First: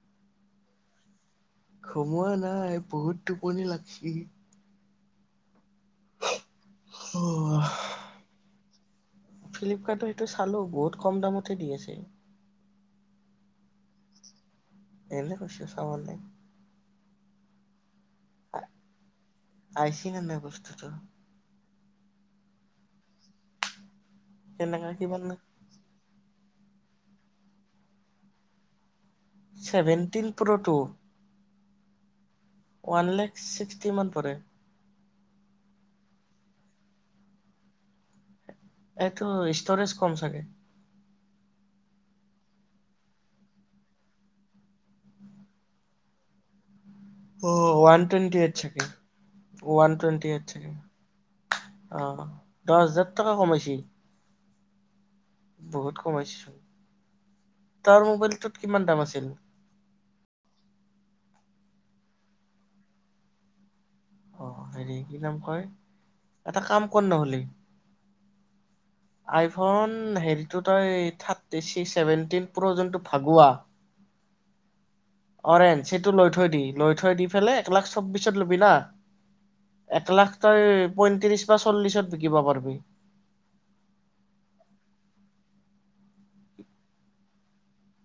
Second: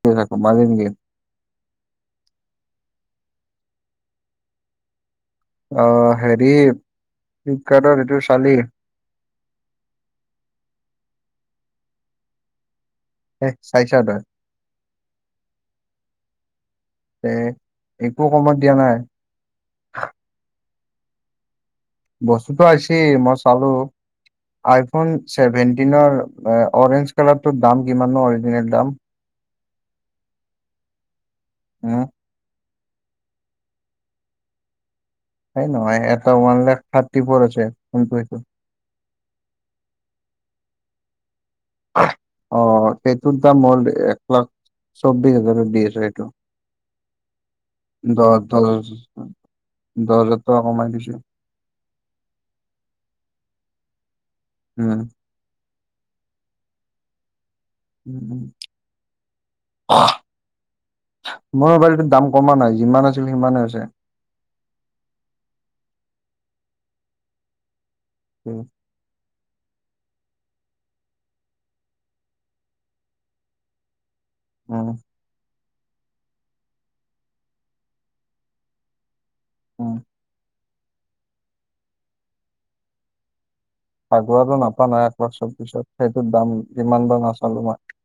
পইচা সোমালে নেকি? সোমোৱা নাই, বহুত টোপনি লাগছি। অ, হেৰি অ, ফ্লিপকাৰ্টত এইটো চালি ফ্লিপকাৰ্টৰ সেইটো চালো, বহুত কম দামত। দি আছে। এ চাইছা তই এনে কৈছে চোৱা নাই। একো কমত দিয়া নাই। তাকে বস্তুতো আহিছে মই চালো, কেনেকা আইফোন কিমান ছেভেনটিনৰ অৰেঞ্জ কালাৰটোৰ দাম কিমান ন? অৰিজিনেল দাম। ছেভেনটিন প্ৰ' টু? হম ওৱান লেখ, ছিক্সটি মান পৰে। এ নহয়, এটা ওৱান লাখ, থাৰ্টি ফ'ৰ আছে ফোনটো, সেইটো। এইটো ষ্টৰেজ কম চাগে। অ, সেইটোৰ দাম হ'ল একলাখ। চৌবিছ হাজাৰত দি আছে এইটো। ওৱান দহ টোৱেণ্টি এটথ দহ ছাগে, ওৱান দহ টোৱেণ্টি হাজাৰ এইথ টকা ছাগে। কমাই দিছে অ, দহ হাজাৰ টকা কমাইছে। উম বহুত কমাইছে চোন, তাৰ উম, উম। মোবাইলটোত কিমান দাম আছিল? মোৰ মোবাইলটোত দাম কমা নাই যিমান আছিল সিমানে আছে। অ হেৰি কি নাম কয় এটা কাম কৰ নহ'লে। উম আইফোন হেৰি তই থাৰ্টি চিক্স চেভেন প্ৰ যোনটো ভাগুৱা [unintelligible] উম অৰেঞ্জ, সেইটো লৈ থৈ দি, লৈ থৈ দি পেলাই এক লাখ চৌবিশত ল'বি না। উম, একলাখ তই, পইয়ত্ৰিশ বা চল্লিশত বিকিব পাৰিবি। আগৰটো নাপাওঁ নাই, একবছৰ পিছত সেইটো দাম ইমান বাৰ নাচালো মই। [inaudible]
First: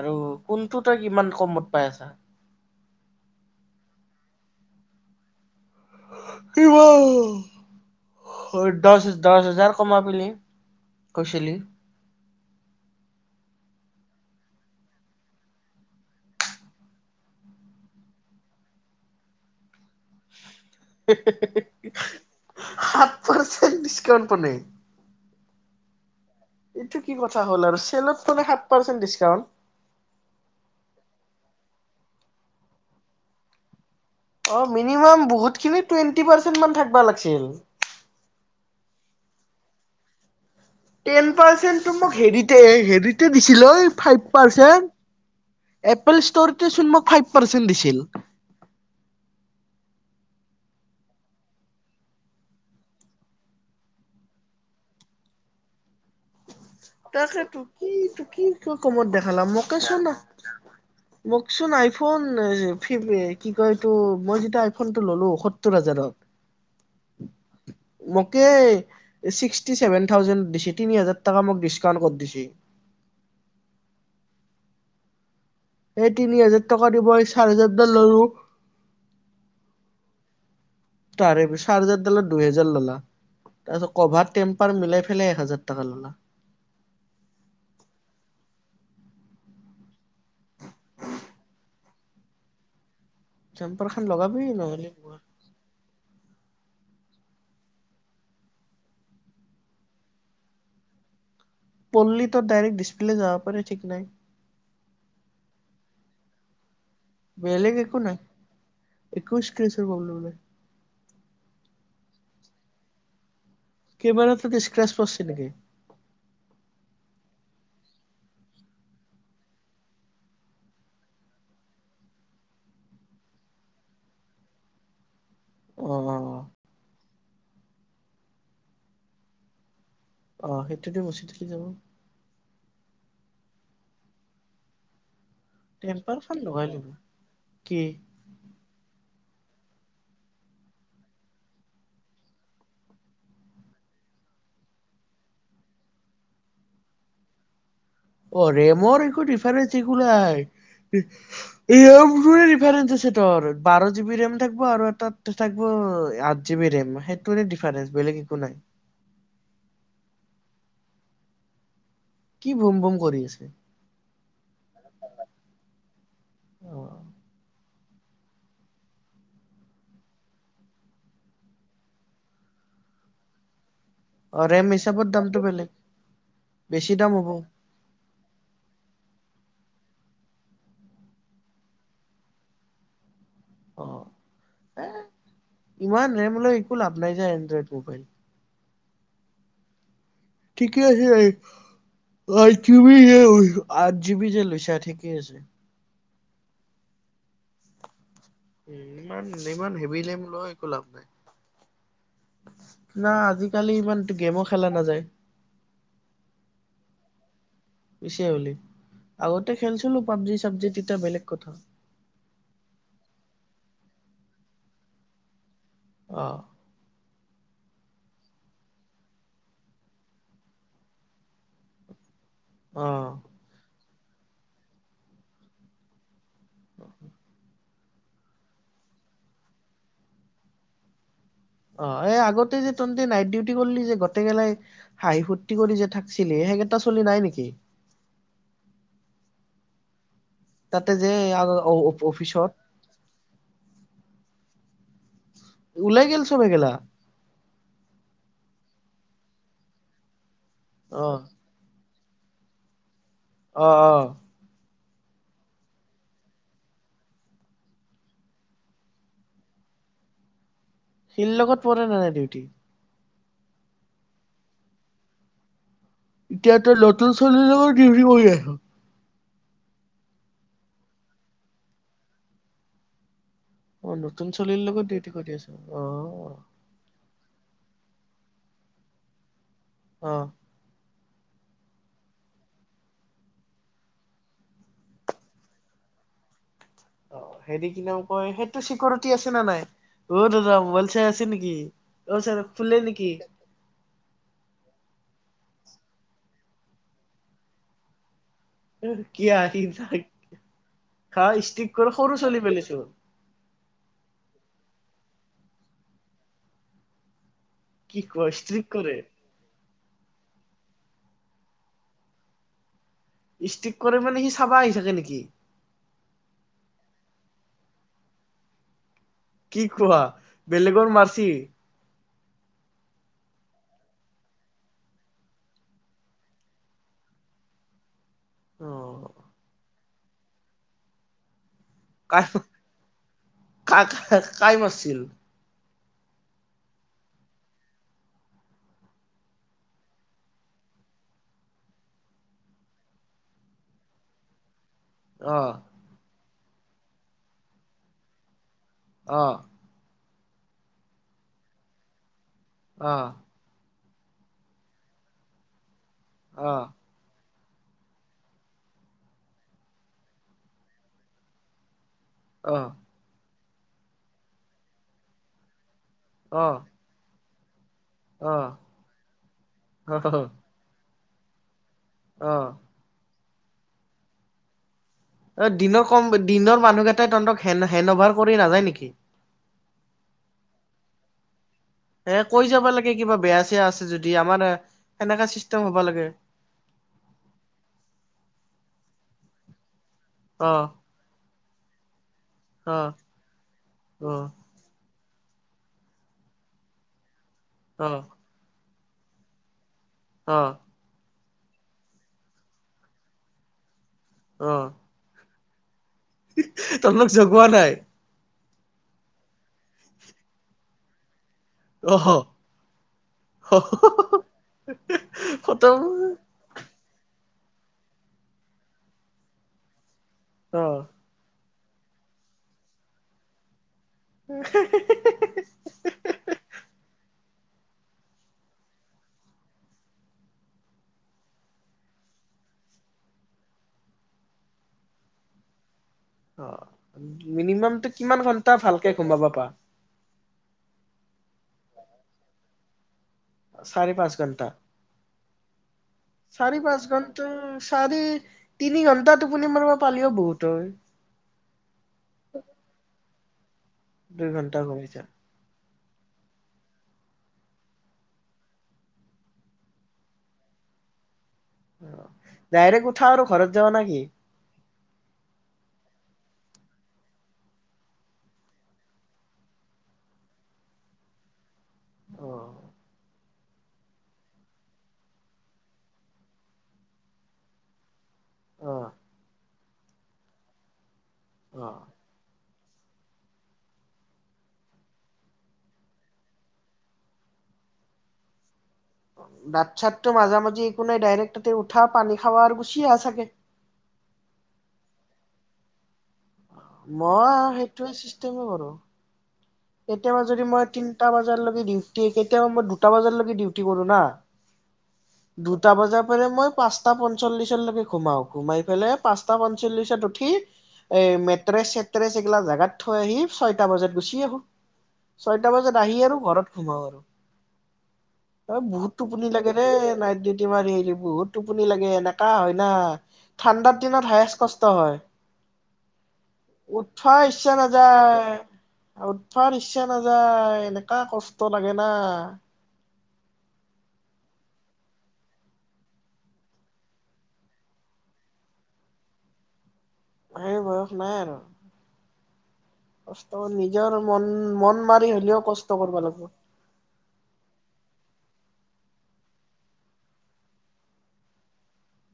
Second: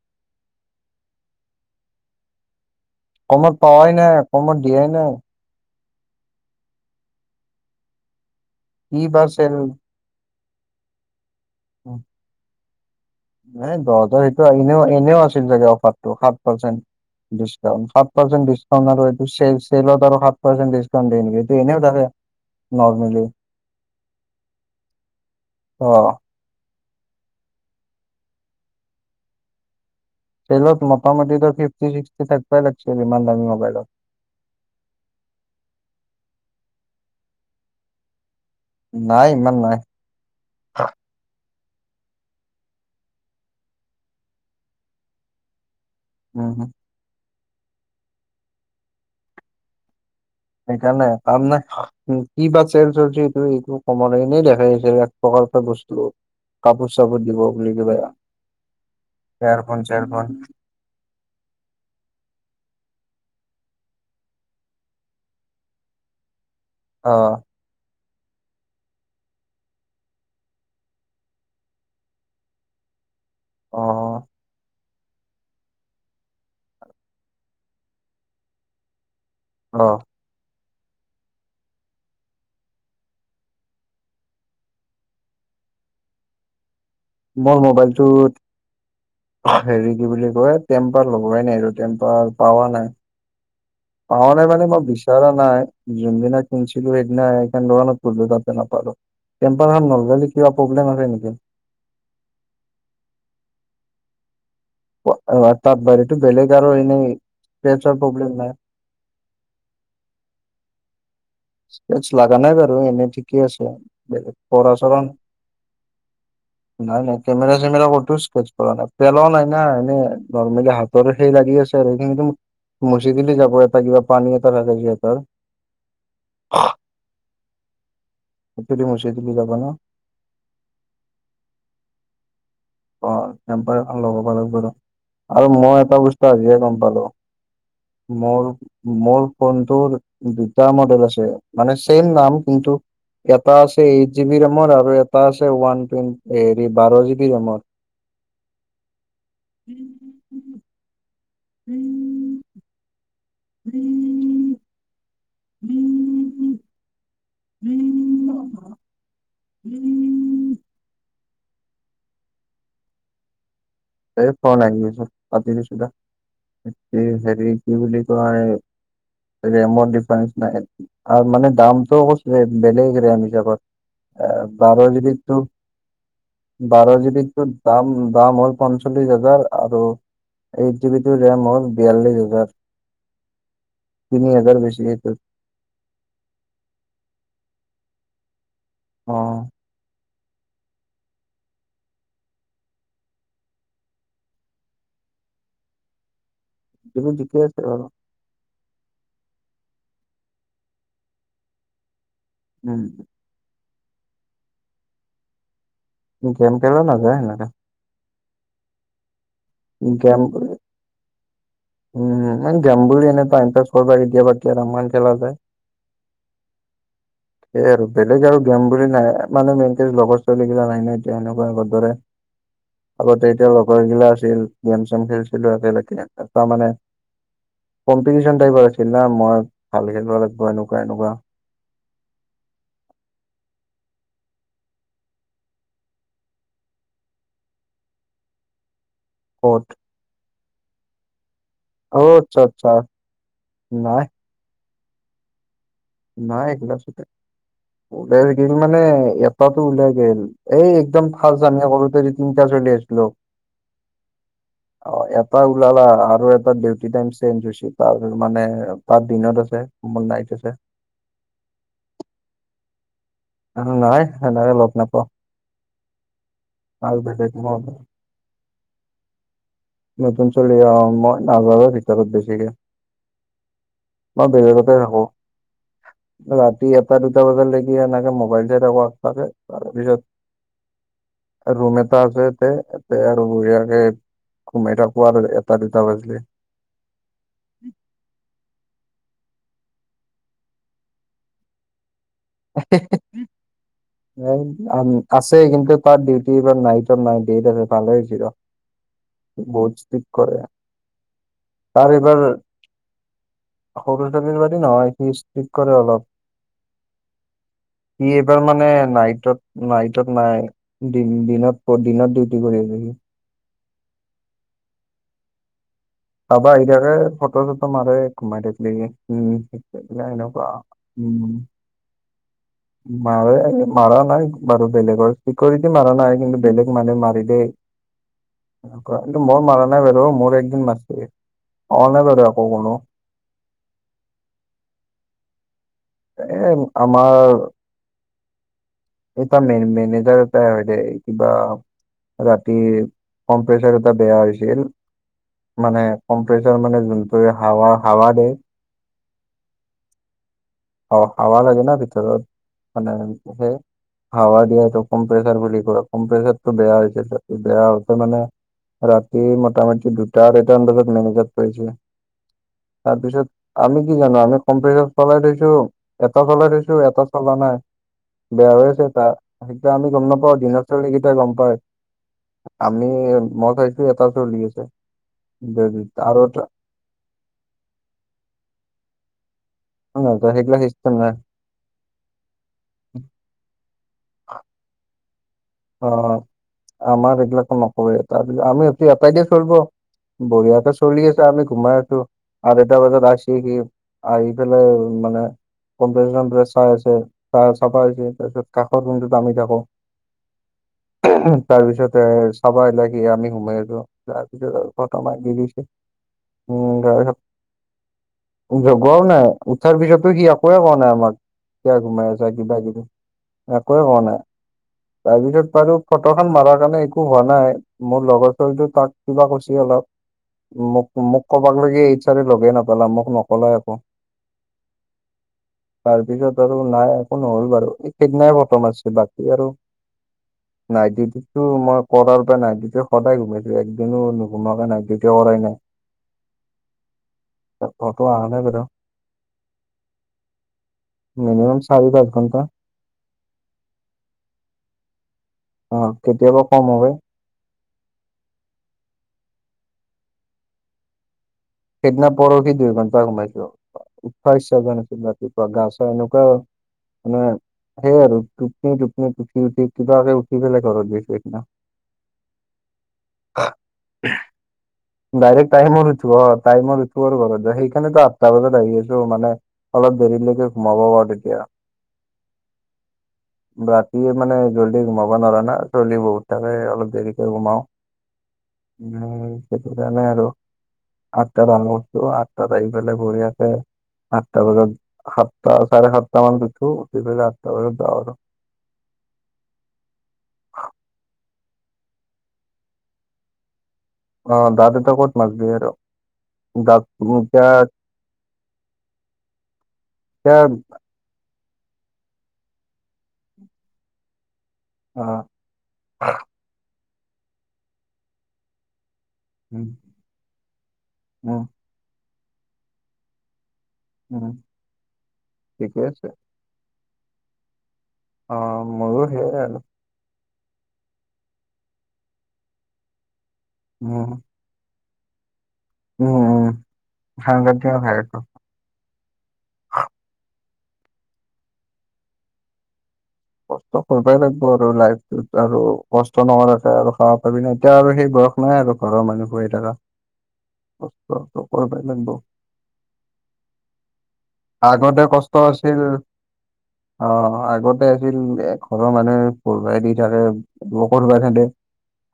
আৰু কোনটো তই কিমান কমত পাই আছা? কমত পাৱাই নাই, কমত দিয়াই নাই। কিমান এইটো? কি বা দহ-দহ চেল হেজাৰ কমাই মেলি। কইছিলি। অ এ দহ হাজাৰ সেইটো এনেও-এনেও আছিল চাগে অফাৰট, সাত পাৰ্চেণ্ট। ডিছকাউণ্ট, সাত পাৰ্চেন্ট ডিছকাউণ্ট আৰু এইটো চেল-চেলত আৰু সাত প্চেণ্ট ডিছকাউণ্ট দিয়ে নেকি? এনেই সাত নৰ্মেলি পাৰ্চেন্ট ডিচকাউণ্ট পালে অ। এইটো কি কথা হ'ল আৰু, চেলত মানে সাত পাৰ্চেন্ট ডিছকাউণ্ট। চেলত মোটামুটিতো ফিফটি, চিক্সটি থাকিবাই লাগিছিল, ইমান দামী মোবাইলত। অ, মিনিমাম বহুতখিনি, টুৱেণ্টি পাৰ্চেন্ট মান থাকিব লাগিছিল। নাই, ইমান নাই। দ [unintelligible] এপেল ষ্টৰতে চোন মোক ফাইভ উম পাৰ্চেন্ট হু দিছিল সেইকাৰণে তাৰমানে কি বা চেল চলছ এইটো এইটো কমলৈনেই দেখাই আহিছে এক প্ৰকা [unintelligible] এটা বস্তু কাপোৰ চাপোৰ দিব তাকে ত বুলি কি কিবা ত কি ক কমত দেখালাম এয়াৰফোন মোকে চ ন চেয়াৰফোন মোকচোন আইফোন ফি [unintelligible] কি কয় এইটো মই যেতিয়া আইফোনটো ল'লো সত্তৰ হাজাৰত অ', মোকে ছিক্সটি ছেভেন থাউজেন দিছে তিনি হাজাৰ তাকা মোক ডিছকাউণ্ট কৰি দিছি [unintelligible] অ এই তিনি হাজাৰ টকা দিব চাৰ হোজাৰডাল ললো অ তাৰে এই চাৰ হাজাৰ দালা দুহোজাৰ ললা তাৰপিছত কভাৰ টেম্পাৰ মিলাই পেলাই এক হাজাৰ টকা ললা মোৰ মোবাইলটোত হেৰি কি বুলি কয় টেম্পাৰ লগোৱাই নাই আৰু টেম্পাৰ পাৱা নাই টেম্পাৰ খান পাওঁ লগাবি নাই মানে মই নহ'লে বিচৰা নাই যোনদিনা শুনছিলো এইদিনা এখন হেখন দোকানত গলো নাপালো টেম্পাৰ নলবাৰী কিবা প্ৰব্লেম আছে নেকি পল্লী তৰ ডাইৰেক্ট ডিছপ্লে যাব পাৰে ঠিক নাই তাত বাৰীটো বেলেগ আৰু এনেই বেলেগ স্ক্ৰেচৰ একো নাই প্ৰব্লেম একৈশ কে্ৰিছৰ প্ৰব্লেম [unintelligible] চ লাগা নাই এনে ঠিক কি আছে কেমেৰাটোত স্ক্ৰেচ পৰাচৰন পৰিছে নেকি নাই নাই কেমেৰা ষ্টেজ কৰা নাই পেলোৱাও নাই না নৰ্মেলী হাতত লাগি আছে [unintelligible] মুছিদিলে যাব এটা কিবা পানী এটা লাগে যিহেতু [unintelligible] অ অ [unintelligible] মুছিদিলে যাব ন আহ সেইটোত মুচি দিলে যাব। অ তেম্পাৰ এখন লগাব লাগিব ৰ আৰু মই এটা টেম্পাৰ বস্তু খান আজিয়ে লগাই গম লব পালো কি মোৰ মোৰ ফোনটোৰ দুটা মডেল আছে মানে চেম নাম কিন্তু এটা আছে এইট জিব ৰেমৰ আৰু এটা আছে ওৱান তেন হেৰি বাৰ জিব ৰেমৰ [unintelligible] অ ৰেমৰ একো ডিফাৰেন্ঞ্চ একো নাই [unintelligible] বাৰজিবি ৰেড [unintelligible] থাকিব আঠ জি বি ৰেম সেইটো ডিফাৰস বেলেগ একো নাই উম কি বুম বুম কৰি আছে এই ফন আহিছ পাতি দিছো দা অ এ হেৰি কি বুলি কয় ৰেমৰ ডিফাৰেন্ঞ্চ নাই আৰু মানে দামটো কৈছিলে বেলেগ ৰেম হিচাপত অ আহ ৰেম বাৰ জি হিচাপত দামটো বিতটো বেলেগ বেছি বাৰ জি দাম হ'ব বিতটো দাম [unintelligible] পঞ্চল্লিছ হাজাৰ আৰু এইট জি বিটোৰ ৰেম হ'ল বিয়াল্লিছ হাজাৰ [unintelligible] অ তিনি হাজাৰ বেছি এ এইটোত ইমান ৰেমোলৈ একো লাভ নাই এড্ৰইড [unintelligible] মোবাইল অ ঠিকেই আছে ভাই আঠ জিবি যে লৈছা ঠিকেই আছে [unintelligible] যিবোৰ জিকি আছে বাৰু উ ইমান ইমান হেভ লেম লোৱা একো লাভ নাই না আজিকালি ইমান গেমো খেলা নাযায় গেম খেলা নাযায় সেনেকা [unintelligible] পিছে হলি আগতে খেলচিলো গেম পাবজি চাবজি তেতিয়া বেলেগ কথা। উম মই গেম বুলি এনে টাইম পাছ কৰা কেতিয়াবাতি কেৰম খেলা যায়। আহঁ সেই আৰু বেলেগ আৰু গেম বুলি নাই মানে মেইনক লগৰ ছোৱালীগিলা নাই ন এতিয়া এনেকুৱা আগত দৰে। অ', আগতে এতিয়া লগৰগিলা আছিল গেম চেম খেলিছিলো একেলগে তাৰমানে। কম্পিটিচন টাইপৰ আছিল না মই ভাল খেলিব লাগিব এনেকুৱা এনেকুৱা অ এই আগতে যে তন্তে নাইট ডিউটি কৰিলি যে গোটগেলাই হাঁহি ফূৰ্তি কৰি যে থাকছিলি। সিহঁতৰ ছোৱালী নাই নেকি? কত তাতে যে আ অ আচ্ছা আচ্ছা নাই। ওলাই গেল চব নাই সেইগেলা একিলা ছতে গিল মানে এটাতটো ওলাই গল এই একদম অ', ফাৰ্ষ্ট জানি কৰোতে তিনিটা চলি আছিলো। অহ অহ অ এটা ওলালা আৰু এটা ডিউটি টাইম চেঙ্গ হৈছে তাৰ মানে তাৰ দিনত আছে। মোৰ নাইত আছে। শিল লগত পৰে নে নাই ডিউটি অ নাই সনেকে লগ নাপাওঁ এতিয়া তই আৰু নতুন বেলেগ ছোৱালীৰ মই লগত দিওটি কৰি আছ নতুন ছোৱালী অ মই নাযাৱে ভিতৰত বেছিকে অ মই নতুন ছোৱালীৰ বেলেগতে লগত থাকো দেউটি কৰি আছ আহ আহ বজা লৈকে এনেকে মোবাইলটোৱে চাই থাকো তাকে অহ ৰুম এটা আছে ইয়াতে ইয়াতে বঢ়িয়াকে। সোমাই থাকোঁ আৰু এটা দুটা লৈকে। অ হেতি কি কাম কৰে সেইটো চিকৰ কি আছে নে নাই অ দাদা মোবাইল চাই আছে নেকি? অ ছাৰ শুলে নেকি? ন আম - আছে কিন্তু তাত ডিউটি বা নাইটত নাই ডেইট আছে ভালে হৈছে ৰহ। কি আহি তাক খা ষ্টিক তাৰ কৰি এইবাৰ সৰু ছোৱালী পেলিছো সৰু [unintelligible] নহয় সি ষ্ট্ৰিক কৰে অলপ কি সি কোৱা এইবাৰ ষ্ট্ৰিক মানে কৰে? নাইটত নাইটত নাই দিনত দিনত ডিউটি কৰি আহিব ষ্টিক কৰি মানে সি চাবা আহি থাকে নেকি? চাব আহি থাকে ফ'ট চটো মাৰে কমেটিক লি উম কি কোৱা? তেতিয়া এনেকোৱা আও বেলেগৰ মাৰছি উম্ মাৰে মাৰ নাই বাৰু বেলেগৰ চিকৰিট মাৰা নাই কিন্তু বেলেগ মানুহে মাৰে দেই। অ কিন্তু মই মাৰা নাই বাৰু মোৰ একদিন মাৰিছে। কাই কাক কাই মাৰছিল। এ আমাৰ এটা মে মেনেজাৰ এটাই হয় দে কিবা। ৰাতি কম্পচাৰ এটা বেয়া হৈছিল। অ মানে কম্পেচাৰ মানে যোনটোৱে হাৱা হাৱা দিয়ে। অহ অ হাওঁৱ লাগে না ভিতৰত অ মানে। হাৱা দিয়াটো কম্প্ৰেছাৰ বুলি ক কম্প্ৰেছাৰটো অ বেয়া হৈ হৈছে ত বেয়া হৈছে মানে ৰাতি মোটামুটি দুটা আঢ়ৈটামান বজাত মেনেজত পৰিছে তাৰপিছত আমি কি জানো আমি কম্পিউটাৰ চলাই থৈছো এটা অ চলাই অ দিছো এটা চলা নাই অ। বেয়া হৈ আছে তাত সেইকেইটা আমি অ গম নাপাওঁ দিনত ছোৱালীকেইটা গম পাই। অ আমি মই গৈছোঁ তাৰপিছত উলিয়াইছে। অ দিনৰ কম দিনৰ মানুহকেইটাই তহঁতক হেণ্ড হেণ্ড অভাৰ কৰি নাযায় নেকি? নাযায়, সেইগিলা চিষ্টেম নাই এ কৈ যাব লাগে কিবা বেয়া চেয়া আছে। যদি আমানে সেনেকা চিচ অ আমাক এইগিলাকো নকৰে তাছত আমি এতিয়া এটাকে চলব। অ বঢ়িয়াকে চলি আছে আমি ঘোমাইছো আৰু অ এটা বজাত আহিছে সি অ আহি পেলাই মানে কম্পল চাই আছে চাই চাফা অ তাৰপিছত ক তাত ৰমটোত আামি থাকোঁ। অ তাৰ পিছতে চাবাইলাকে আমি সোমাই আছোঁ অ তাৰপিছত আৰু ফটো মাৰি দি দিছোঁ। তহঁতক জগোৱা নাই। গোৱাও নাই উঠাৰ পিছতো সি একোৱেই কোৱা নাই আমাক। কিয় অহ ঘোমাই আছ কিবা কিবি একোৱে হোৱা নাই। তাৰপিছত বাৰু খতম ফটো খন মাৰাৰ কাৰণে একো হোৱা নাই মোৰ লগৰ টোক যে তাক কিবা কৈছে অলপ। অ মোক মোক কবাক লাগে ইচ্ছাৰে লগে নাপেলে মোক নকলে একো। তাৰপিছত আৰু নাই এ নহ'ল বাৰু এই কেইদিনাই বৰ্তমান আছে বাকী আৰু। নাইটি ডিউটিটো মই কৰাৰ পৰা নাইট ডিউটিত সদায় ঘুমাইছো একদিনো নুঘুমাকে নাইট ডিউটিয়ে কৰাই নাই। অ মিনিমামটো ঘৰতো কিমান অহা নাই ঘন্টা বাৰু ভালকে ঘোমাব পাৰা। মিনিমাম চাৰি দচ ঘণ্টা। চাৰি পাঁচ ঘণ্টা অ কেতিয়াবা কম হ'ব। চাৰে তিনি ঘণ্টা টোপুনি মাৰিবা পালিও বহুত হয়। সেইদিনা পৰহি দুই ঘণ্টা সোমাইছো উঠব দুই ঘন্টা ইচ্ছা যোৱা ঘুমাইছা নাছিল ৰাতিপুৱা গা তেনেকুৱা মানে সেইয় আৰু টোপনি টোপনি উঠি উঠি কিবাকে উঠি পেলাই ঘৰত গছ সিদিনাখন আহ ডাইৰেক্ উঠা আৰু ঘৰত যাৱ নে কি ডাইৰেক্ট টাইমো উঠিব টাইমো উঠিব আৰু ঘৰত সেইকাৰণেতো আঠটা বজাত আহি আছো মানে অলপ দেৰি [unintelligible] হোমাব পাৰো তেতিয়া অ। ৰাতিয়ে মানে জল্দি ঘোমাব নোৱাৰা না চল্দি বহুত থাকে অলপ দেৰিকে ঘোমাও। অ', উম সেইটো কাৰণে আৰু আঠটা দান অ'। কৰছো আঠ তাত আহি পেলাই ঘূৰি আছে। আঠটা বজাত সাতটা চাৰে সাতটা মান উঠু উঠি পেলাই আঠটা বজাত যাওঁ আৰু। দাত ছাতটো মাজা মাজি একো নাই ডাইৰেক্। তাতে উঠা পানী খাৱা আৰু গূচি আহা চাগে। অ দাত এতিয়া ক'ত মাজবি আৰু। দাঁত মই এতিয়া আৰু সেইটোৱে চিষ্টেম কৰোঁ কেতিয়াবা এতিয়া যদি মই তিনটা বজালৈকে ডিউটি কেতিয়াবা মই দুটা বজালকে ডিউটি কৰোঁ না। অ দুটা বজাৰ পৰা মই পাঁচটা পঞ্চল্লিশলৈকে ঘোমাও ঘোমাই পেলাই। পাঁচটা উম পঞ্চল্লিশত উঠি এ উম মেট্ৰে চেট্ৰেচ এই গিলা জাগাত থৈ আহি। টা বজাত গইছে উম আৰু ছয়টা বজাত ঠিকে আহি আছে আৰু ঘৰত সোমাও আৰু অ বহুত মোৰো টোপনি সেইয়াই লাগে আৰু দেই নাইট ডিউটি মাৰি হেৰি বহুত টোপনি লাগে এনেকা হয় না ঠাণ্ডা দিনত উম হায়চ কষ্ট হয়। উম উম উঠা ইচ্ছা সাংঘাতিক ভাইৰাছ নাযায় আৰু ইচা নাযায় এনেকা কষ্ট লাগে না। অ কষ্ট কৰিবই লাগব আৰু লাইফটো আৰু কষ্ট নহলেতো আৰু খাবা পাবি ন এতিয়া আৰু সেই বয়স নাই আৰু। ঘৰৰ মানুহ পৰি থাকা সেই বয়স নাই আৰু কষ্ট কৰিব লাগিব। কষ্ট নিজৰ মন মন আগতে মাৰি হলেও কষ্ট আছিল কৰিব লাগিব। অ আগতে ছিল ঘৰৰ মানুহে পঢাই দি থাকে লগ কা খেদে।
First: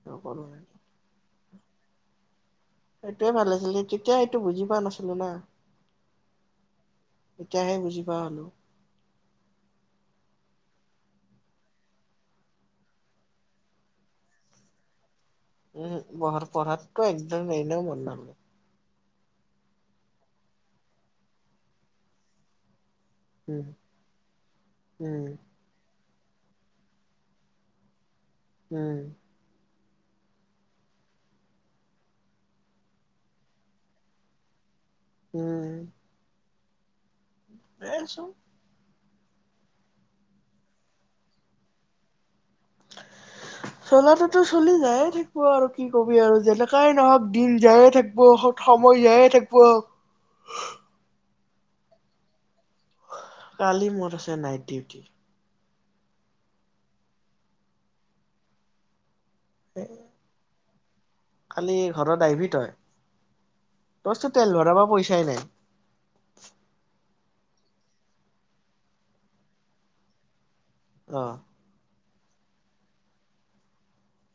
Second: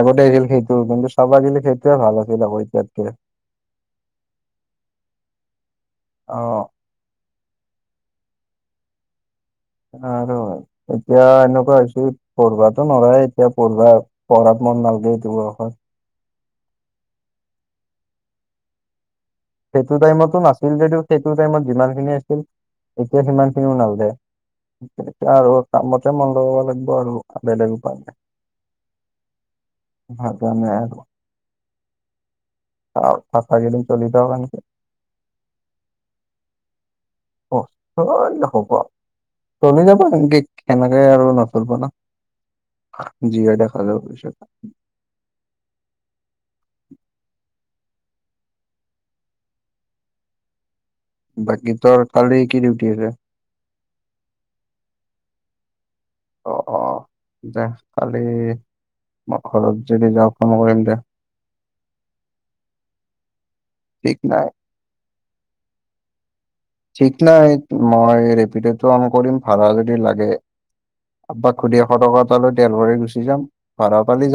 আগতে নকৰো। আছিল সেইটো কিন্তু চব আহিলে সেইটোৱে ভাল আছিল আ সেইটোৱে ভাল আছিল তেতিয়া সেইটো বুজি পোৱা নাছিলো না। অ এতিয়াহে বুজি পোৱা হ'লোঁ। আৰু এতিয়া এনেকুৱা হৈ হৈছে পঢ়োৱা নৰায় এতিয়া পঢ়োৱা পঢ়াত মন নালগে। বয়সত উম ঘৰ পঢ়াতটো একদম এনেও মন নে সেইটো টাইমতো নাছিল যদিও সেইটো টাইমত যিমানখিনি আছিল এতিয়া সিমান উম খিনিও নালাগে। উম আৰু কামত এতিয়া মন লগাব লাগিব আৰু বেলেগ উপাই নাই। উম। ম নাই আৰু থকা কেইদিন চলিম। [unintelligible] উম। অ এ চোন দেখ ক। চলি যাবা কেনেকে আৰু নচলব না। হয় দেখা যাব পিছত চলাততো চলি যায়ে থাকিব আৰু কি কবি আৰু যেনেকাই নহওক দিন যায়ে থাকিব সময় জায় থাকিব। বাকী ত কালি কি দি? কালি মোৰ আছে নাইট ডিউটি। অ অ দে খালি। ঘৰৰত যদি যাওঁ ফোন কৰিম দে। কালি ঘৰত আহভি তই ঠিক তইতো নাই তেল ভৰাব পৰা পইচাই নাই। [unintelligible] ঠিক নাই মই ৰেপিডটো কাম কৰিম ভাড়া যদি লাগে অ আক খুজি এশ টকা এটালৈ তেল ভৰি গুচি যাম ভাড়া পালে যাম।